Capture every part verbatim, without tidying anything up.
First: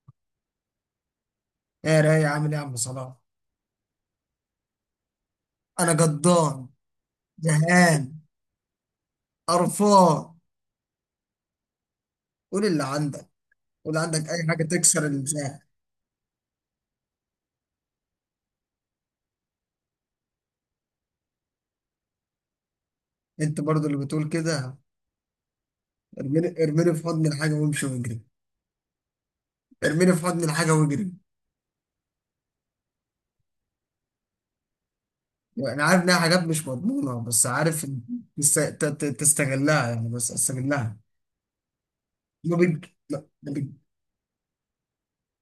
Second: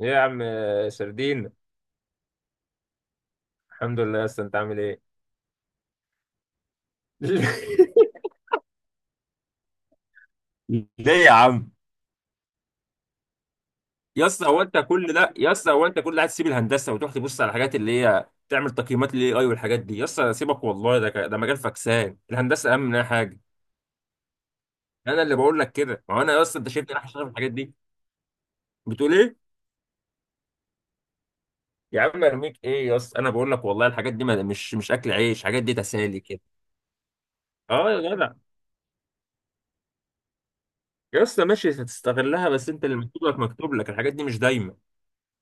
ايه يا عم سردين. ايه رايق؟ عامل ايه يا عم صلاح؟ الحمد لله يا اسطى، انت عامل ايه؟ انا جدان، زهقان، قرفان. ليه يا عم؟ قول اللي عندك. قول عندك يا اي اسطى حاجه هو انت تكسر كل ده، يا الزهق. اسطى هو انت كل ده هتسيب الهندسه وتروح تبص على الحاجات اللي هي تعمل تقييمات للاي اي والحاجات دي؟ يا اسطى سيبك والله، ده ك- ده مجال فكسان، الهندسه اهم منها حاجه. انت برضو اللي بتقول كده؟ انا اللي بقول لك كده، ما هو انا يا اسطى ارميني، انت شايفني ارميني في رايح اشتغل حضن في الحاجات الحاجه دي؟ وامشي واجري. بتقول ايه؟ ارميني في حضن الحاجه واجري. يا عم ارميك ايه يا اسطى، انا بقول لك والله الحاجات دي ما- مش مش اكل عيش، الحاجات دي انا عارف انها تسالي حاجات كده. مش مضمونه، بس عارف اه إن يا جدع. تست- ت- ت- تستغلها، يعني بس استغلها. يا اسطى ماشي هتستغلها، ما بس انت بيج... اللي مكتوب لا، لك ما بيج... مكتوب لك، الحاجات دي مش دايما.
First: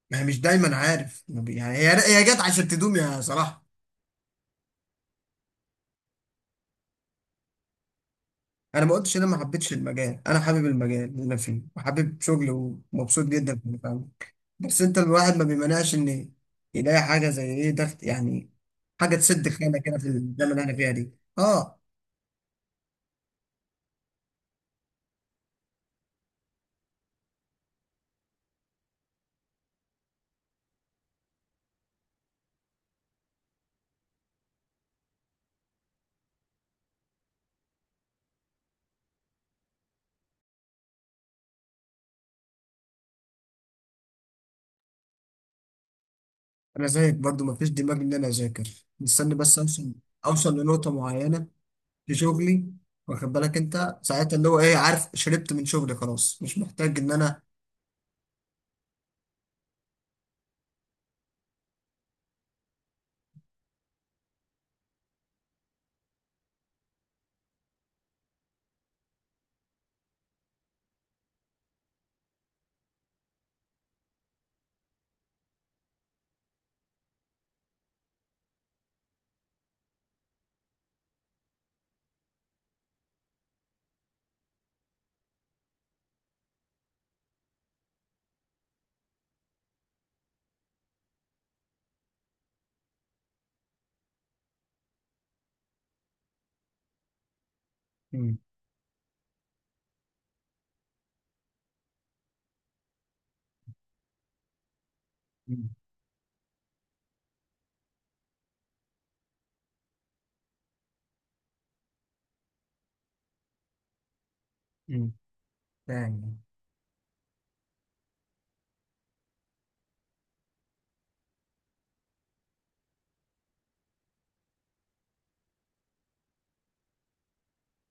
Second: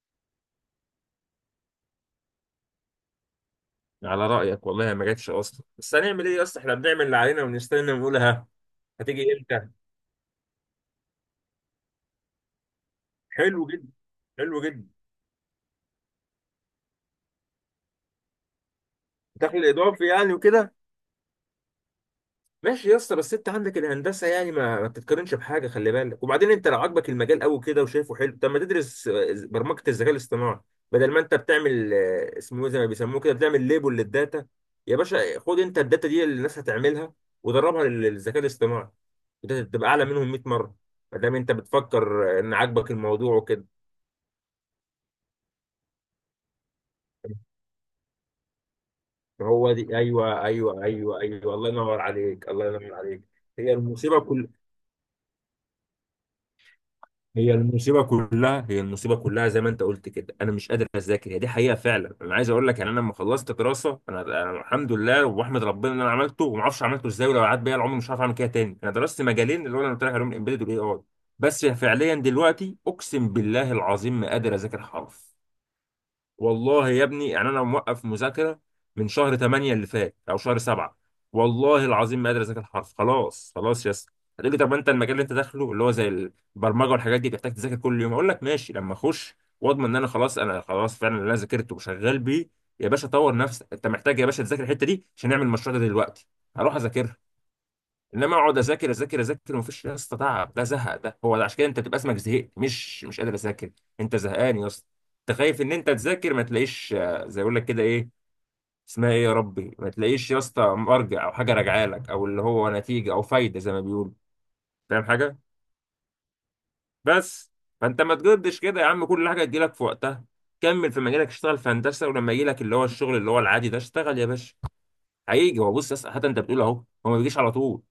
ما هي مش دايما، عارف، ما بي... يعني هي، هي جت عشان تدوم يا صلاح. على رأيك والله ما جاتش أصلا، بس هنعمل إيه يا اسطى؟ إحنا بنعمل اللي علينا ونستنى ونقول ها. انا ما قلتش إن هتيجي انا ما إمتى؟ حبيتش المجال، انا حابب المجال اللي انا فيه وحابب شغلي ومبسوط جدا في حلو اللي جدا. بعمله. حلو بس جدا. انت الواحد ما بيمنعش ان يلاقي حاجه زي ايه ضغط، يعني حاجه تسد دخل خانه كده إضافي في يعني الزمن اللي احنا وكده. فيها دي. اه، ماشي يا اسطى، بس انت عندك الهندسه يعني ما, ما بتتقارنش بحاجه، خلي بالك. وبعدين انت لو عاجبك المجال قوي كده وشايفه حلو، طب ما تدرس آه، برمجه الذكاء الاصطناعي. بدل ما انت بتعمل آه، اسمه إيه زي ما بيسموه كده، بتعمل ليبل للداتا. يا باشا خد انت الداتا دي اللي الناس هتعملها ودربها لل- للذكاء الاصطناعي، وده تبقى اعلى منهم ميت مره. ما دام انت بتفكر آه، ان عاجبك الموضوع وكده. انا زيك برضو ما فيش دماغ ان انا اذاكر، مستني بس هو اوصل دي، ايوه اوصل ايوه لنقطه ايوه معينه ايوه، الله ينور في عليك، شغلي. الله ينور عليك. واخد بالك هي انت المصيبه، ساعتها اللي هو ايه؟ عارف، شربت من شغلي، خلاص مش محتاج ان انا. هي المصيبه كلها، هي المصيبه كلها. زي ما انت قلت كده، انا مش قادر اذاكر، هي دي حقيقه فعلا. انا عايز اقول لك يعني، انا لما خلصت دراسه انا, أنا الحمد لله واحمد ربنا ان انا عملته، وما اعرفش عملته ازاي، ولو قعدت بيا العمر مش هعرف اعمل كده تاني. انا درست مجالين اللي هو انا قلت لك عليهم، الامبيدد والاي اي. بس فعليا دلوقتي اقسم بالله العظيم ما قادر اذاكر حرف، والله يا ابني. يعني انا موقف مذاكره من شهر تمانية اللي فات او شهر سبعة، والله العظيم ما قادر اذاكر حرف. خلاص خلاص يا اسطى. هتقول لي طب انت المجال اللي انت داخله اللي هو زي البرمجه والحاجات دي بتحتاج تذاكر كل يوم، اقول لك ماشي لما اخش واضمن ان انا خلاص، انا خلاص فعلا اللي انا ذاكرته وشغال بيه. يا باشا طور نفسك، انت محتاج يا باشا تذاكر الحته دي عشان نعمل المشروع ده دلوقتي، هروح اذاكرها. انما مم. اقعد اذاكر اذاكر اذاكر ومفيش يا اسطى، تعب ده، زهق ده، هو ده عشان كده انت بتبقى اسمك زهقت، مش مش قادر اذاكر. انت زهقان يا اسطى. انت خايف مم. ان انت تذاكر ما تلاقيش آه، زي يقول لك كده ايه اسمها، ايه يا ربي، ما تلاقيش يا اسطى مرجع او حاجه راجعه لك، او اللي هو نتيجه او فايده زي ما بيقولوا. فاهم مم. حاجه؟ فاهم. بس. فانت ما تجدش كده يا عم، كل حاجه تجيلك في وقتها. كمل في مجالك، اشتغل في هندسه، ولما يجيلك اللي هو الشغل اللي هو العادي ده اشتغل يا باشا. هيجي هو، بص يا اسطى، حتى انت بتقول اهو، هو ما بيجيش على طول،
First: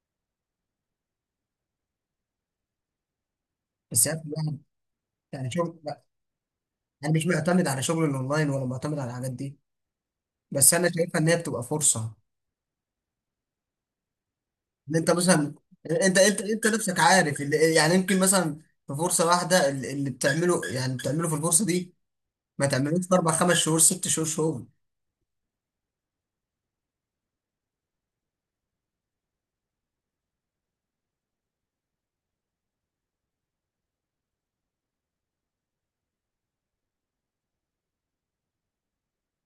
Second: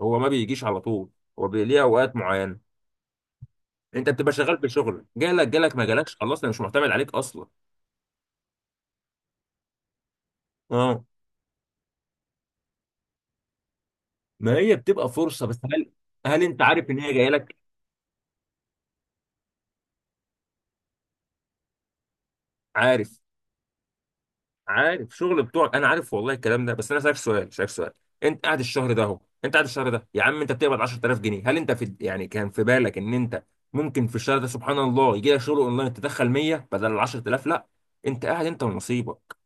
هو ما بيجيش على طول، هو بي- ليه اوقات معينه. بس انت يعني بتبقى شغال الواحد- بشغل، جالك يعني جالك، شغل، ما لا، جالكش خلاص انا مش معتمد انا عليك مش اصلا. معتمد على شغل الاونلاين ولا معتمد على الحاجات دي. بس انا اه، شايفها ان هي بتبقى فرصه. ما هي ان بتبقى انت فرصه مثلا، بس هل، انت انت هل انت انت عارف ان نفسك هي جايه عارف لك؟ اللي يعني يمكن مثلا في فرصه واحده، اللي اللي بتعمله، يعني بتعمله في الفرصه دي، ما تعملوش في عارف. اربع خمس شهور، ست شهور شغل. عارف شغل بتوعك، انا عارف والله الكلام ده، بس انا سالك سؤال، سالك سؤال. انت قاعد الشهر ده اهو، انت قاعد الشهر ده يا عم انت بتقبض عشرة آلاف جنيه، هل انت في يعني كان في بالك ان انت ممكن في الشهر ده سبحان الله يجي لك شغل اونلاين تدخل مية بدل ال عشرة آلاف؟ لا. انت قاعد انت ونصيبك،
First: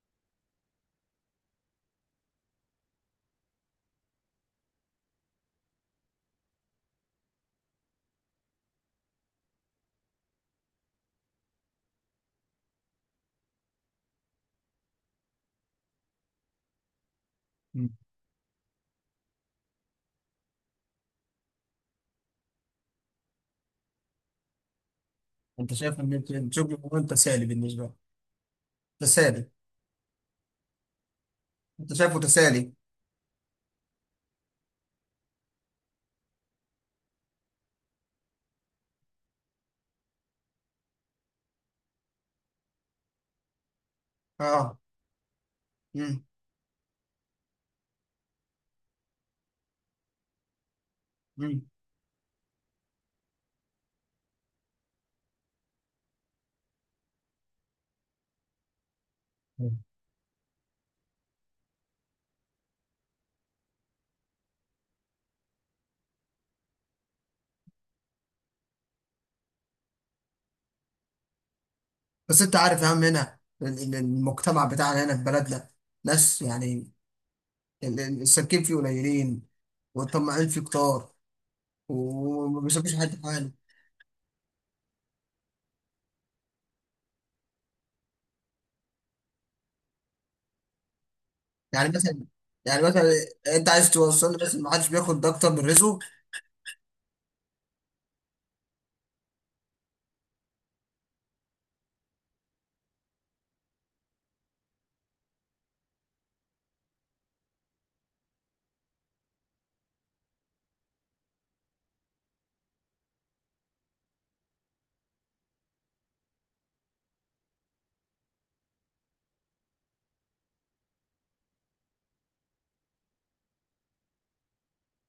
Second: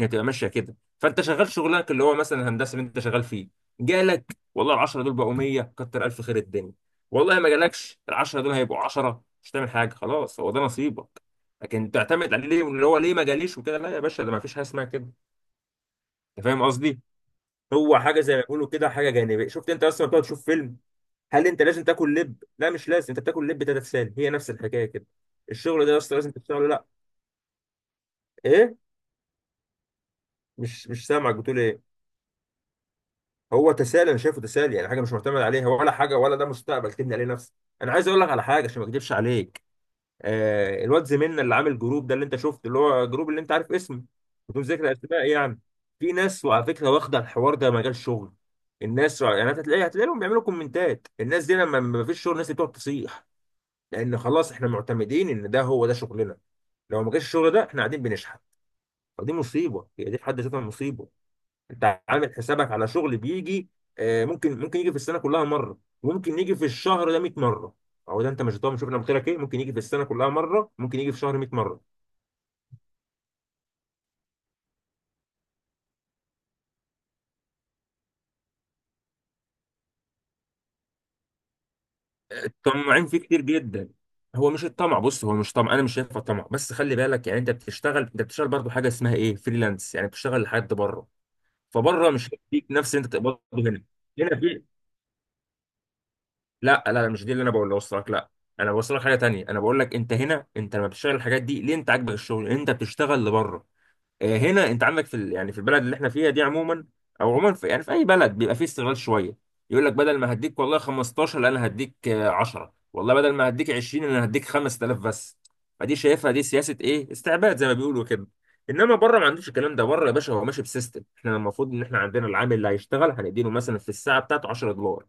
هي تبقى ماشيه كده، فانت شغال شغلك اللي هو مثلا الهندسه اللي انت شغال فيه، جالك والله ال عشرة دول بقوا مية، كتر الف خير الدنيا. والله ما جالكش ال عشرة دول هيبقوا عشرة، مش هتعمل حاجه خلاص هو ده نصيبك. لكن تعتمد عليه ليه؟ اللي هو ليه ما جاليش وكده، لا يا باشا ده ما فيش حاجه اسمها كده. انت فاهم قصدي؟ مم. هو حاجه زي ما بيقولوا كده حاجه جانبيه. شفت انت اصلا بتقعد تشوف فيلم، هل انت لازم تاكل لب؟ لا مش لازم، انت بتاكل لب تتسالى، هي نفس الحكايه كده. انت الشغل ده شايف ان اصلا لازم انت إنت تشتغله؟ شغل لا. مهم تسالي بالنسبه لك؟ ايه؟ تسالي؟ مش مش سامعك، بتقول ايه؟ انت شايفه تسالي؟ هو تسالي، انا شايفه تسالي يعني حاجه مش معتمد عليها ولا حاجه، ولا ده مستقبل تبني عليه نفسك. انا عايز اقول لك على حاجه عشان ما اكذبش عليك، آه، الواد زميلنا اللي عامل جروب ده اللي انت شفته، اللي هو جروب اللي انت عارف اسمه، بدون اه. ذكر اسماء يعني. في امم. ناس وعلى فكره واخده الحوار ده مجال شغل، الناس يعني أنت هتلاقي، هتلاقيهم بيعملوا كومنتات. الناس دي امم. لما ما فيش شغل الناس دي بتقعد تصيح، لان خلاص احنا معتمدين ان ده هو ده شغلنا، لو ما جاش الشغل ده احنا قاعدين بنشحت. فدي مم. مصيبه، هي دي في حد ذاتها مصيبه. انت عامل حسابك على شغل بيجي، آه، ممكن ممكن يجي في السنه كلها مره، وممكن يجي في الشهر ده ميت مره. او ده انت مش ضامن، شوف انا قلت لك ايه، ممكن يجي في السنه كلها مره، ممكن يجي في شهر ميت مره. بس انت عارف يا عم، هنا ال- ال- المجتمع بتاعنا هنا في بلدنا، ناس يعني ال- ال- السالكين فيه قليلين، والطماعين فيه كتار، وما بيسيبوش الطماعين فيه حد كتير حاله. جدا. هو مش الطمع، بص هو مش طمع، انا مش شايفه طمع، بس خلي بالك يعني، انت بتشتغل، انت بتشتغل برضه حاجه اسمها ايه، فريلانس، يعني بتشتغل لحد بره، يعني فبره مثلا، مش هيديك يعني نفس اللي مثلا انت تقبضه انت هنا. عايز توصل هنا لي، بس في، ما حدش بياخد ده اكتر من رزقه. لا لا مش دي اللي انا بقول لك، لا، انا بوصلك حاجه تانية، انا بقول لك انت هنا انت لما بتشتغل الحاجات دي ليه، انت عاجبك الشغل انت بتشتغل لبره. آه، هنا انت عندك في ال- يعني في البلد اللي احنا فيها دي عموما، او عموما في يعني في اي بلد بيبقى فيه استغلال شويه، يقول لك بدل ما هديك والله خمستاشر، لا انا هديك آه، عشرة، والله بدل ما هديك عشرين انا هديك خمس تلاف بس. فدي شايفها دي سياسه ايه، استعباد زي ما بيقولوا كده. انما بره ما عندوش الكلام ده، بره يا باشا هو ماشي بسيستم، احنا المفروض ان احنا عندنا العامل اللي هيشتغل هنديله مثلا في الساعه بتاعته عشرة دولار،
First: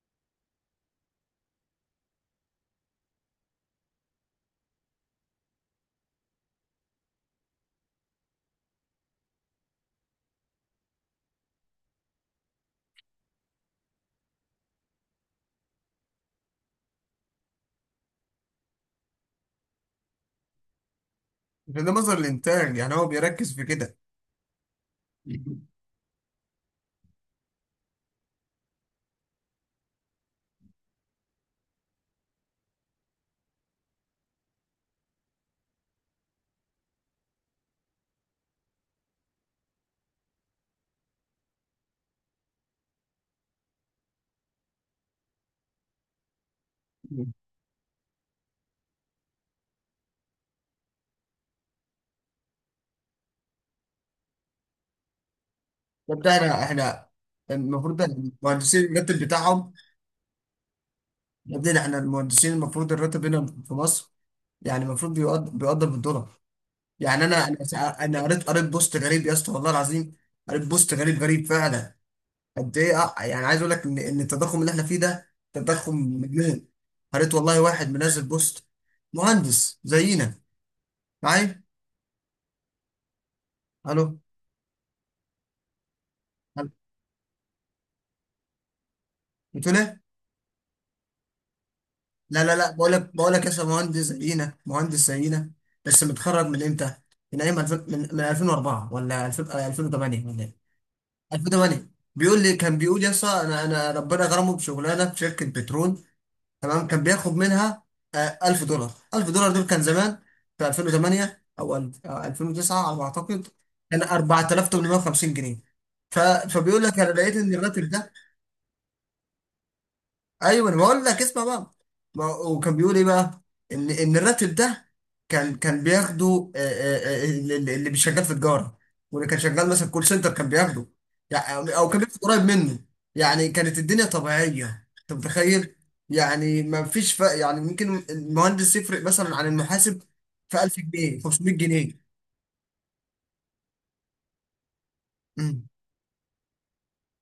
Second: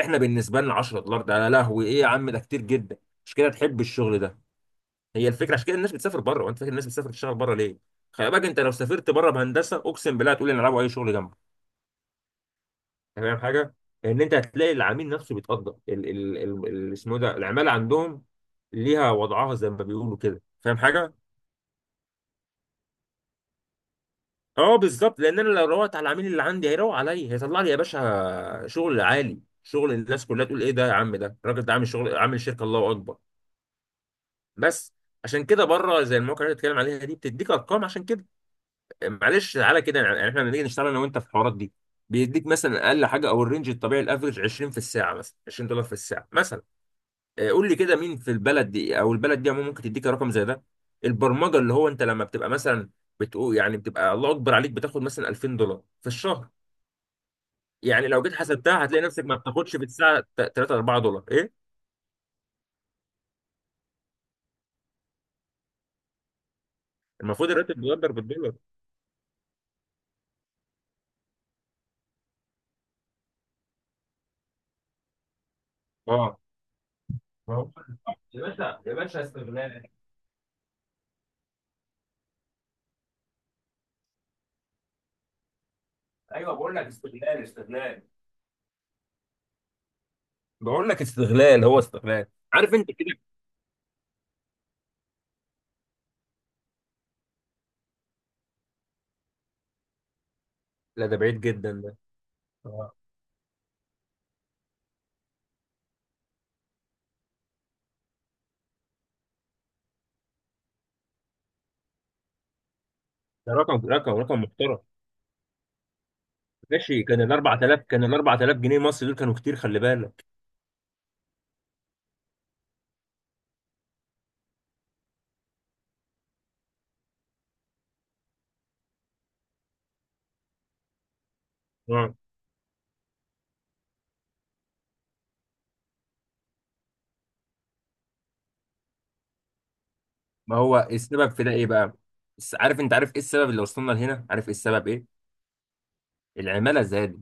احنا بالنسبه لنا عشرة دولار ده يا لهوي ايه يا عم، ده كتير جدا، مش كده؟ تحب الشغل. هي الفكره عشان كده الناس بتسافر بره. وانت فاكر الناس بتسافر تشتغل بره ليه؟ خلي بالك انت لو سافرت بره بهندسه اقسم بالله هتقول ان العبوا اي شغل جنبه. أنت فاهم حاجه؟ لان انت هتلاقي العميل نفسه بيتقدر ال ال ال ال- اسمه إيه ده، العماله عندهم ليها وضعها زي ما بيقولوا كده. فاهم حاجه؟ عشان ده مصدر الانتاج، يعني هو بيركز في كده. اه بالظبط، لان انا لو روقت على العميل اللي عندي هيروق عليا، هيطلع لي يا باشا شغل عالي، شغل الناس كلها تقول ايه ده يا عم، ده الراجل ده عامل شغل، عامل شركه، الله اكبر. بس عشان كده بره زي المواقع اللي أنت بتتكلم عليها دي بتديك ارقام عشان كده. معلش تعالى كده يعني، يعني احنا لما نيجي نشتغل انا وانت في الحوارات دي، بيديك مثلا اقل حاجه او الرينج الطبيعي الافرج عشرين في الساعه مثلا، عشرين دولار في الساعه مثلا، آه، قول لي كده مين في البلد دي او البلد دي عموما ممكن تديك رقم زي ده؟ البرمجه اللي هو انت لما بتبقى مثلا بتقول يعني بتبقى الله اكبر عليك، بتاخد مثلا ألفين دولار في طب ده الشهر، احنا احنا المفروض، ده يعني لو جيت حسبتها المهندسين هتلاقي الراتب نفسك ما بتاعهم. بتاخدش في الساعه تلاتة اربعة دولار. ايه؟ يا ابني احنا المهندسين المفروض الراتب هنا في مصر، يعني المفروض بيقدر بيقدر بالدولار. يعني انا المفروض انا الراتب سع- بيقدر انا قريت بالدولار. قريت بوست غريب يا اسطى، والله العظيم. قريت بوست غريب، غريب فعلا. قد ايه، اه، يعني عايز اقول لك ان ان التضخم اللي احنا فيه ده تضخم اه. مجنون. قريت والله آه. واحد منزل يا بوست باشا يا باشا، مهندس استغلال. زينا، معايا. الو ايوه ألو؟ بقول لك استغلال، استغلال. بتقول ايه؟ بقول لك استغلال، هو استغلال. لا، لا، لا، عارف انت بقول لك، كده. بقول لك يا أستاذ مهندس زينا، مهندس زينا بس متخرج من امتى؟ من ايام ألفين، من من الفين واربعة ولا ألفين، آه، ألفين وتمانيه ولا إيه؟ لا ده بعيد جدا الفين وتمانية، ده. بيقول لي، كان آه. بيقول: يا اسطى، انا انا ربنا غرمه بشغلانه في شركه بترول. تمام، كان بياخد منها آه، ألف دولار. ألف دولار دول كان زمان، في الفين وتمانية او ألف- آه، الفين وتسعة على ما اعتقد. ده رقم كان رقم رقم محترم. اربعتلاف وتمنميه وخمسين جنيه. ف... فبيقول لك: ماشي انا كان ال لقيت ان اربعة تلاف، الراتب، كان ال اربعة تلاف جنيه مصري دول كانوا كتير، خلي بالك. ايوه انا بقول لك، اسمع بقى. ما هو- وكان بيقول ايه بقى؟ ان ان الراتب ده كان كان بياخده، آه، آه، آه، اللي اللي مش شغال في تجاره، واللي كان شغال مثلا كول سنتر كان بياخده، يعني، او كان آه. بياخد قريب منه. يعني كانت الدنيا طبيعيه، انت متخيل؟ يعني ما فيش فرق، يعني ممكن المهندس يفرق مثلا عن المحاسب ما في هو 1000 إيه جنيه السبب في ده 500 ايه بقى؟ جنيه بس عارف، انت عارف ايه السبب اللي وصلنا لهنا؟ عارف ايه السبب ايه؟ مم. العماله زادت.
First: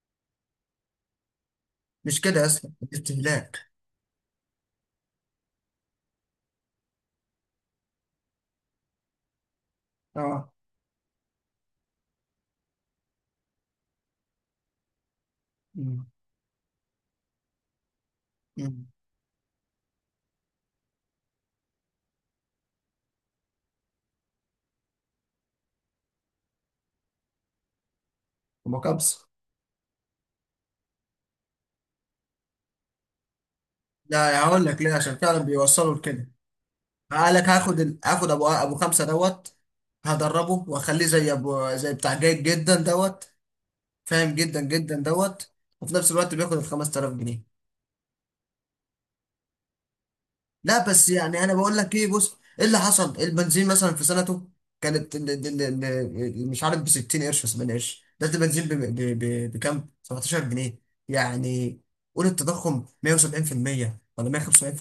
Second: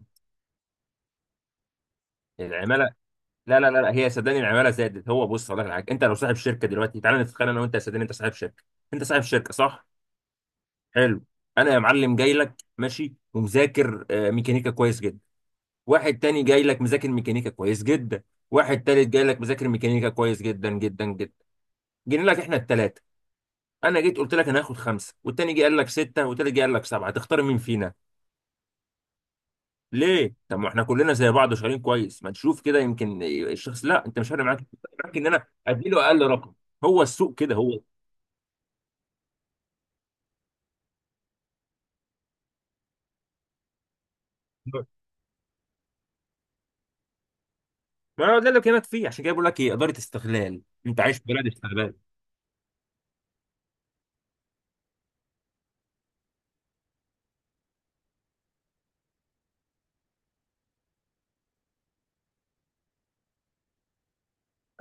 مش كده يا اسطى. العماله. استهلاك. لا لا لا لا، هي صدقني العماله زادت. هو بص اقول لك على حاجه، انت لو صاحب شركه دلوقتي، تعالى نتخيل انا وانت، يا صدقني انت صاحب شركه، انت صاحب شركه صح؟ اه. حلو. انا يا معلم جاي لك ماشي ومذاكر آه، ميكانيكا كويس جدا، مم. واحد تاني جاي لك مذاكر ميكانيكا كويس جدا، واحد مم. تالت جاي لك مذاكر ميكانيكا كويس جدا جدا جدا. جينا لك احنا التلاتة، انا جيت قلت لك انا هاخد خمسة، والتاني جه قال لك ستة، والتالت جه قال لك سبعة، تختار مين فينا؟ ومكابس. ليه؟ طب ما احنا كلنا زي بعض وشغالين كويس. ما تشوف كده يمكن الشخص، لا انت مش لا، فارق معاك، هقول لك ليه، فارق معاك عشان ان فعلا انا بيوصلوا اديله اقل لكده. رقم. هو قال السوق لك: كده هاخد هو. ال- هاخد ابو، ابو خمسه دوت، هدربه واخليه زي ابو، زي بتاع جيد جدا دوت، فاهم جدا جدا دوت، وفي نفس الوقت بياخد ال خمسة الاف جنيه. ما هو ده اللي بكلمك فيه، عشان كده بقول لك ايه، اداره استغلال، لا، انت بس عايش في يعني بلد انا بقول استغلال. لك ايه؟ بص ايه اللي حصل إيه؟ البنزين مثلا في سنته كانت ال- ال- ال- ال- مش عارف، ب ستين قرش و سبعين قرش. ده البنزين ب- ب- ب- بكام؟ سبعتاشر جنيه. يعني قول التضخم مائة وسبعين في المئة ولا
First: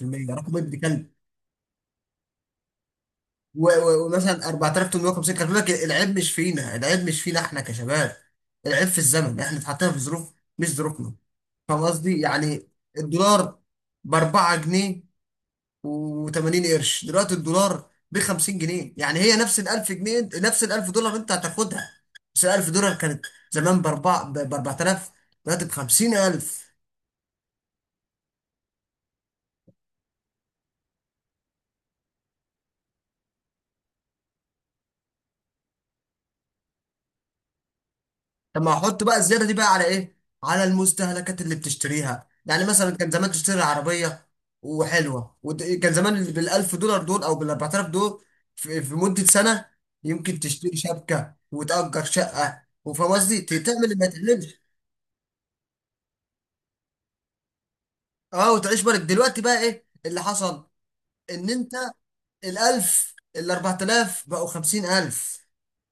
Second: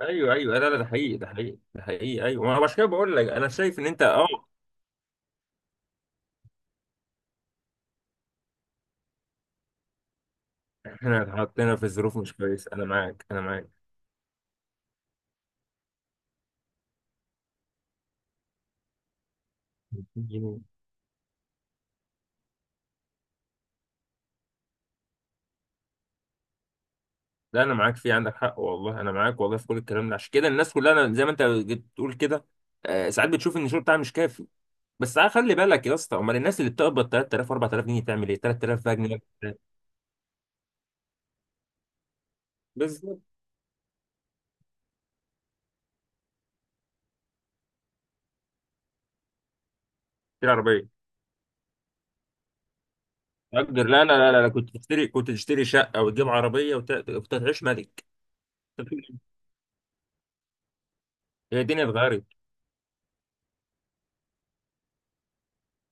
ايوه رقم ايوه، لا لا ابن ده كلب. حقيقي، ده حقيقي ده حقيقي، ايوه ما هو عشان كده بقول لك، انا و- شايف ان انت و- اه. ومثلا اربعتلاف وتمنميه وخمسين، كان بيقول لك: العيب مش فينا، العيب مش فينا، احنا كشباب، العيب في الزمن، احنا اتحطينا في ظروف، مش ظروفنا. احنا اتحطينا فاهم في ظروف قصدي؟ مش يعني كويسه، انا معاك انا الدولار معاك. ب اربع جنيه و80 قرش، دلوقتي الدولار ب خمسين جنيه، يعني هي نفس ال ألف جنيه، جميل. نفس ال ألف دولار انت هتاخدها. بس ال ألف دولار كانت زمان ب اربع، ب اربعتلاف، دلوقتي ب خمسين ألف. لا انا معاك، في عندك حق والله، انا معاك والله في كل الكلام ده، عشان كده الناس كلها، أنا زي ما انت بتقول كده، آه، ساعات بتشوف ان الشغل بتاعها مش كافي، بس عا- خلي بالك يا اسطى، امال الناس اللي بتقبض تلات تلاف و4000 جنيه تعمل ايه؟ طب ما تلات تلاف بقى احط بقى جنيه. الزياده دي بقى على ايه؟ على المستهلكات اللي بتشتريها. يعني مثلا كان بالظبط. زمان تشتري عربيه وحلوه، وكان زمان بالألف دولار دول او بالأربعة آلاف دول، في, في مده سنه، يمكن تشتري تشتري عربيه. شبكه وتأجر شقه، وفاهم قصدي، ت- تعمل اقدر، اللي لا ما لا لا, لا. تعملش. كنت تشتري، كنت تشتري شقه وتجيب عربيه وت... كنت هتعيش ملك. اه، وتعيش. بالك دلوقتي بقى ايه اللي حصل، ان هي انت الدنيا اتغيرت. الألف الأربعة آلاف بقوا خمسين ألف.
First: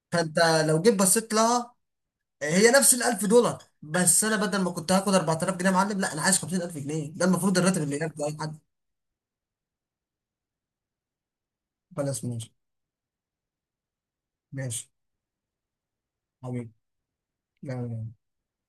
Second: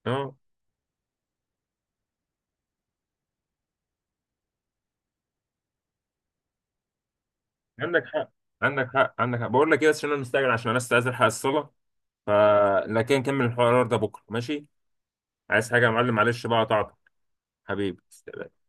اه. فانت لو جيت بصيت لها، هي نفس ال ألف دولار، بس انا بدل ما كنت هاخد اربعتلاف جنيه يا معلم، لا انا عايز خمسين ألف جنيه. ده المفروض الراتب اللي عندك ياخده حق، اي حد. عندك حق، عندك حق. بقول لك ايه، بس عشان انا مستعجل عشان انا استاذن الحق الصلاه، بلا اسمه، ماشي. فلكن نكمل الحوار ده بكره ماشي؟ ماشي. عايز حاجه يا معلم؟ معلش بقى حبيبي. قطعتك. لا، لا، لا. حبيبي.